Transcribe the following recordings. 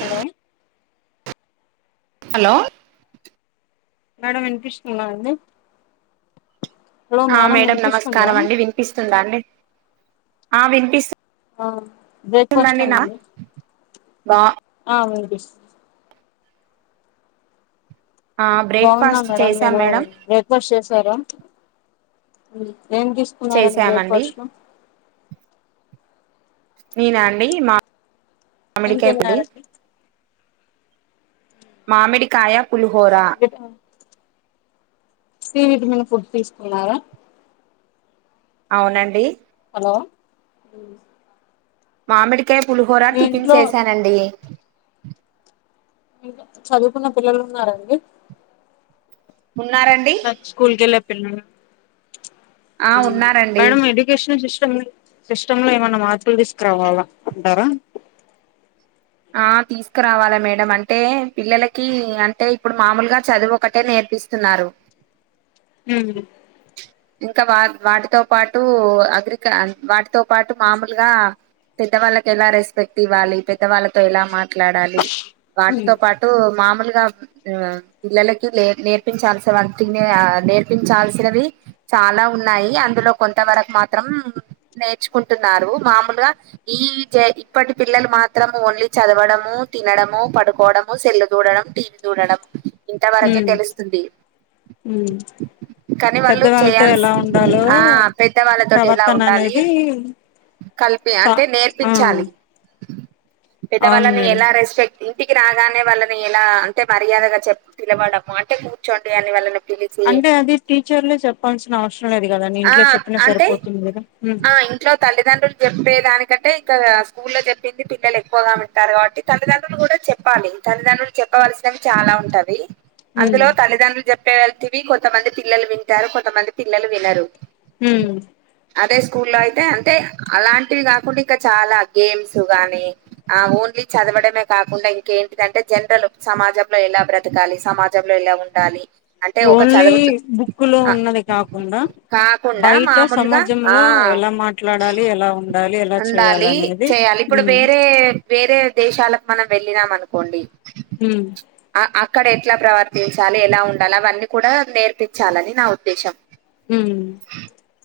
hello hello madam వినిపిస్తుందండి ఆ madam నమస్కారం అండి వినిపిస్తుందా అండి ఆ వినిపిస్తు ఆ బ్రేక్ఫాస్ట్ అండి వా ఆ వినిపిస్తుంది ఆ బాగున్నా బ్రేక్ఫాస్ట్ మేడం చేసాం మీరు మేడం ఏ బ్రేక్ ఫస్ట్ చేసారా ఏం తీసుకున్నారండి బ్రేక్ చేసామండి ఫస్ట్ లో నేను అండి ఏం మామిడికాయ పొడి తిన్నారండి మామిడి కాయ పులుహోరా సి విటమిన్ ఫుడ్ తీసుకున్నారా అవునండి హలో మామిడికాయ పులిహోర మీ టిఫిన్ ఇంట్లో చేసానండి చదువుకున్న పిల్లలు ఉన్నారండి ఉన్నారండి స్కూల్ కెలె పిల్లోడు అండి ఆ మేడం ఈది ఎడ్యుకేషన్ సిస్టమ్ సిస్టమ్ లో ఏమైన్నా మార్పులు తీసుకురావాలా అంటారా ఆ తీసుకురావాలా మేడ అంటే పిల్లలకి అంటే ఇప్పుడు మామూలుగా చదువు ఒకటే నేర్పిస్తు స్తున్నారు ఊ ఇంకా వా వాటితో పాటూ అగ్రిక వాటితో పాటూ మామూలుగా పెద్దవాళ్ళకి ఎలా రెస్పెక్ట్ ఇవ్వాలి పెద్దవాళ్ళతో ఎలా మాట్లాడాలి వాటితో ఉమ్ పా టూ మామూలుగా ఇంగా పిల్లలకి లే నేర్పించాల్సి వాటినే నేర్పించాల్సినవి చాలా ఉన్నాయి అందులో కొంత వరకు మాత్రం నేర్చుకుంటున్నారు మామూలుగా ఈ ఇప్పటి పిల్లలు మాత్రం ఓన్లీ చదవడము తినడము పడుకోవడము సెల్లు చూడడం టీ వీ చూడడం ఇంతవరకే ఉమ్ తెలుస్తుంది కానీ వాళ్ళు పెద్దవాళ్ళతో టన్స్ ఎలా ఉండాలో ఆ పెద్దవాళ్ళతోటి ఎలా ఉండాలి ఈ కలిపి అంటే నేర్పించాలి అవును పెద్దవాళ్ళని మేడం ఎలా రెస్పెక్ట్ ఇంటికి రాగానే వాళ్ళని ఎలా అంటే మర్యాదగా చె పిలవడము అంటే కూర్చోండి అని వాళ్ళని పిలి అంటే అది టీచర్లే చెప్పాల్సిన అవసరం లేదు కదండి ఆ ఇంట్లో చెప్పినా అంటే సరిపోతుంది కదా ఉమ్ ఆ ఇంట్లో తల్లిదండ్రులు చెప్పే దానికంటే ఇంక స్కూల్ లో చెప్పింది పిల్లలు ఎక్కువగా వింటారు కాబట్టి తల్లిదండ్రులు కూడా చెప్పాలి తల్లిదండ్రులు చెప్పవలసినవి చాలా ఉంటవి ఉమ్ అందులో తల్లిదండ్రులు చెప్పే వెళ్తివి కొంతమంది పిల్లలు వింటారు కొంతమంది పిల్లలు వినరు ఉమ్ అదే స్కూ లో అయితే అంటే అలాంటివి కాకుండా ఇంకా చాలా గేమ్స్ గానీ ఆ ఓన్లీ చదవడమే కాకుండా ఇంకేంటిదంటే జనరల్ సమాజంలో ఎలా బ్రతకాలి సమాజంలో ఎలా ఉం డాలి ఓన్లీ బుక్కు లో ఉన్నది కాకుండా కాకుండా బయట మామూలుగా ఆ సమాజంలో ఎలా మాట్లాడాలి ఎలా ఉం ఉండాలి చెయ్యాలి ఇప్పుడు వేరే వేరే దేశాలకు మనం వెళ్ళినాం అనుకోండి ఉమ్ అక్కడ ఎట్లా ప్రవర్తించాలి ఎలా ఉండాలి అవన్నీ కూడా నేర్పిచ్చాలని నా ఉద్దేశ్యం ఉమ్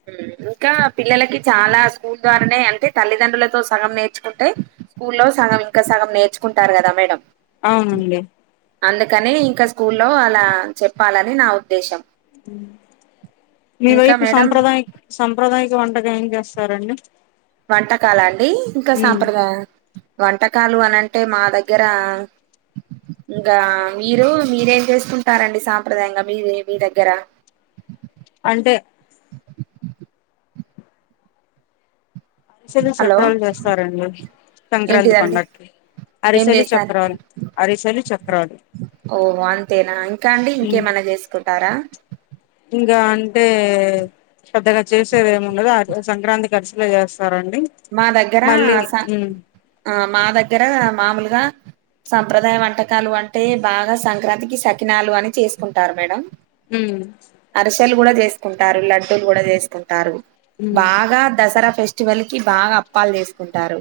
ఉమ్ ఇంకా పిల్లలకి చాలా స్కూల్ ద్వారానే అన్ టే తల్లిదండ్రులతో సగం నేర్చుకుంటే స్కూల్లో సగం ఇంకా సగం నేర్చుకుంటారు కదా మేడం అవునండి అందుకని ఇంకా స్కూల్ లో అలా చెప్పాలని నా ఉద్దేశం ఉమ్ మీ ఇంకా వైపు మేడం సాంప్రదాయ సాంప్రదాయక వంటకం ఏం చేస్తారండి వంటకాలా అండి ఇంకా ఉమ్ సాంప్రదాయ వంటకాలు అని అంటే మా దగ్గర ఇంకా మీరు మీరేం చేసుకుంటారండి సాంప్రదాయంగా మీది మీ దగ్గర అంటే అరిసెలు హలో సప్రాలు చేస్తారండి సంక్రాంతి ఏంటిదండి పండక్కి ఏం అరిసెలు చేస్తారు చక్రాలు అరిసెలు చక్రాలు ఓ అంతేనా ఇంకా అండి ఉమ్ ఇంకేమన్నా చేసుకుంటారా ఇంకా అంటే పెద్దగా చేసేది ఏముండదు అదే సంక్రాంతి గరిసెలే చేస్తారండి మా దగ్గర మళ్ళీ స ఉమ్ ఆ మా దగ్గర మామూలుగా సంప్రదాయ వంటకాలు అంటే బాగా సంక్రాంతికి సక్కినాలు అని చేసుకుంటారు మేడం ఉమ్ అరిసెలు కూడా చేసుకుంటారు లడ్డూలు కూడా చేసుకుంటారు ఉమ్ బాగా దసరా ఫెస్టివల్ కి బాగా అప్పాలు చేసుకుంటారు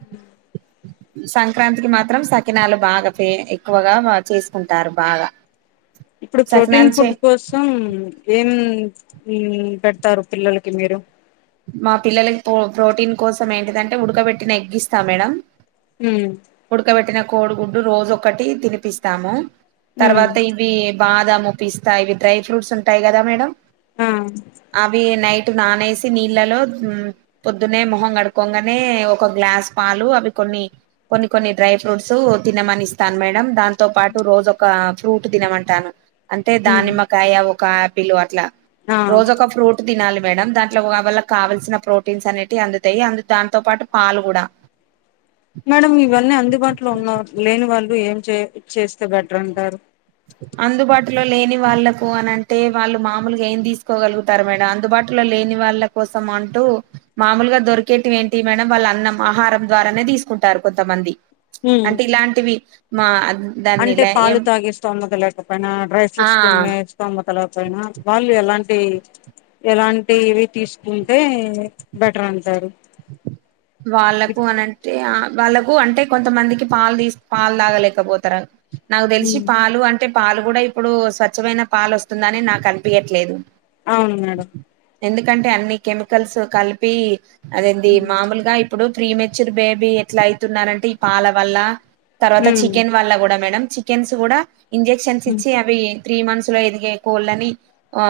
అ సంక్రాంతికి మాత్రం సకినాలు బాగా ఫె ఎక్కువగా చేసుకుంటారు బాగా ఇప్పుడు సకినాలు ప్రోటీన్ చే ఫుడ్ కోసం ఏం పెడుతారు పిల్లలకి మీరు మా పిల్లలకి ప్రోటీన్ కోసం ఏంటిదంటే ఉడకబెట్టిన ఎగ్గిస్తా మేడం మ్ ఉడకబెట్టిన కోడిగుడ్డు రోజు ఒక్కటి తినిపిస్తాము ఉమ్ తర్వాత ఇవి బాదాము పిస్తాయి ఇవి డ్రై ఫ్రూట్స్ ఉంటాయి కదా మేడం ఆ అవి నైట్ నానేసి నీళ్ళలో మ్ పొద్దునే మొహం కడుకోగానే ఒక గ్లాస్ పాలు అవి కొన్ని కొన్ని కొన్ని డ్రై ఫ్రూట్స్ తినమని ఇస్తాను మేడం దాంతో పాటు రోజు ఒక ఫ్రూట్ తినమంటాను అంటే ఉమ్ దానిమ్మ కాయ ఒక ఆపిల్ అట్లా ఆ రోజు ఒక ఫ్రూట్ తినాలే మేడం దాట్ అట్లా వల్ల కావల్సిన ప్రోటీన్స్ అనేవి అందుతాయి అ దాంతో పాటు పాలు కూడా మేడం ఇవన్నీ అందుబాటులో ఉన్నా లేని వాళ్ళు ఏం చే చేస్తే బెటర్ అంటారు అందుబాటులో లేని వాళ్లకు అని అంటే వాళ్ళు మామూలుగా ఏం తీసుకోగలుగుతారు మేడం అందుబాట్ ట్లో లేని వాళ్ళ కోసం అంటూ మామూలుగా దొరికేటివి ఏంటి మేడం వాళ్ళన్నం ఆహారం ద్వారానే తీసుకుంటారు కొంతమంది ఉమ్ అంటే ఇలాంటివి మా దాన్ని అంటే ఇలా పాలు ఏం తాగే స్తోమత లేకపోయినా డ్రై ఆ ఫ్రూట్స్ తిినే స్తోమత లేకపోయిన వాళ్ళు ఎలాంటి ఎలాంటివి తీసుకుంటే బెటర్ అంటరు వాళ్ళకు అనంటే వాళ్ళకు అంటే కొంతమందికి పాలు తీస్ పాలు తాగలేకపోతర నాకు తెలిసి పాలు అంటే పాలు కూడా ఇప్పుడు స్వచ్ఛమైన పాలు వస్తుందని నాకు అనిపయట్లేదు అవును మేడం ఎందుకంటే అన్ని కెమికల్స్ కలిపి అదేంది మామూలు గ ఇప్పుడు ప్రీమేచుర్ బేబీ ఎట్ల అయితున్నారంటే ఈ పాల వల్ల తర్వాత చికెన్ వల్ల కూడా మేడం చికెన్స్ కూడా ఇంజెక్షన్స్ ఉమ్ ఇచ్చి అవి త్రీ మంత్స్ లో ఎదిగే కోళ్ళని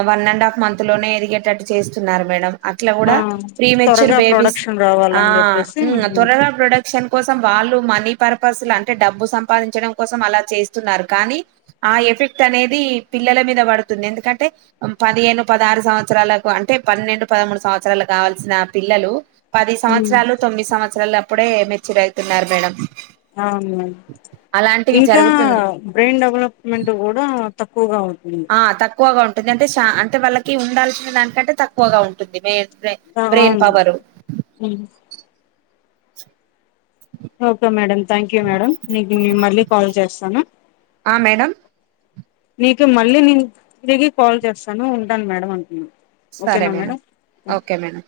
వన్ అండ్ హాఫ్ మంత్ లోనే ఎదిగేటట్టు చేస్తున్నారు మేడం అట్ల కూడ ఆ ప్రీ మేచ్యూర్ త్వరగా బేబీస్ ప్రొడక్షన్ ఆ రావాలని చెప్పేసి మ్ త్వరగా ప్రోడక్ క్షన్ కోసం వాళ్ళు మనీ పర్పస్ల అంటే డబ్బు సంపాదించడం కోసం అలా చేస్తున్నారు కానీ ఆ ఎఫెక్ట్ అనేది పిల్లల మీద పడుతుంది ఎందుకంటే పదిహేను పదహారు సంవత్సరాలకు అంటే పన్నెండు పదమూడు సంవత్సరా లు కావాల్సిన పిల్లలు పది సంవత్సరాలు తొమ్మిది సంవత్సరాలు అప్పుడే మెచూర్ అవుతున్నారు మేడం అవును మేడం అలాంటివి ఇంకా జరుగుతున్నాయి బ్రెయిన్ డెవలప్ మెంటూ కూడా తక్కువగా అవుతుంది ఆ తక్కువగా ఉంటుంది అంటే చా అంటే వాళ్ళకి ఉండాల్సిన దానికంటే తక్కువగా ఉంటుంది మెయిన్ ఆ అవును మ్ okay madam thank you madam నీకు మళ్ళీ కాల్ చేస్తాను ఆ మేడం నీకు మళ్ళీ నేను తిరిగి కాల్ చేస్తాను ఉంటాను మేడం అంటున్నా సరే మేడం ఓకే మేడం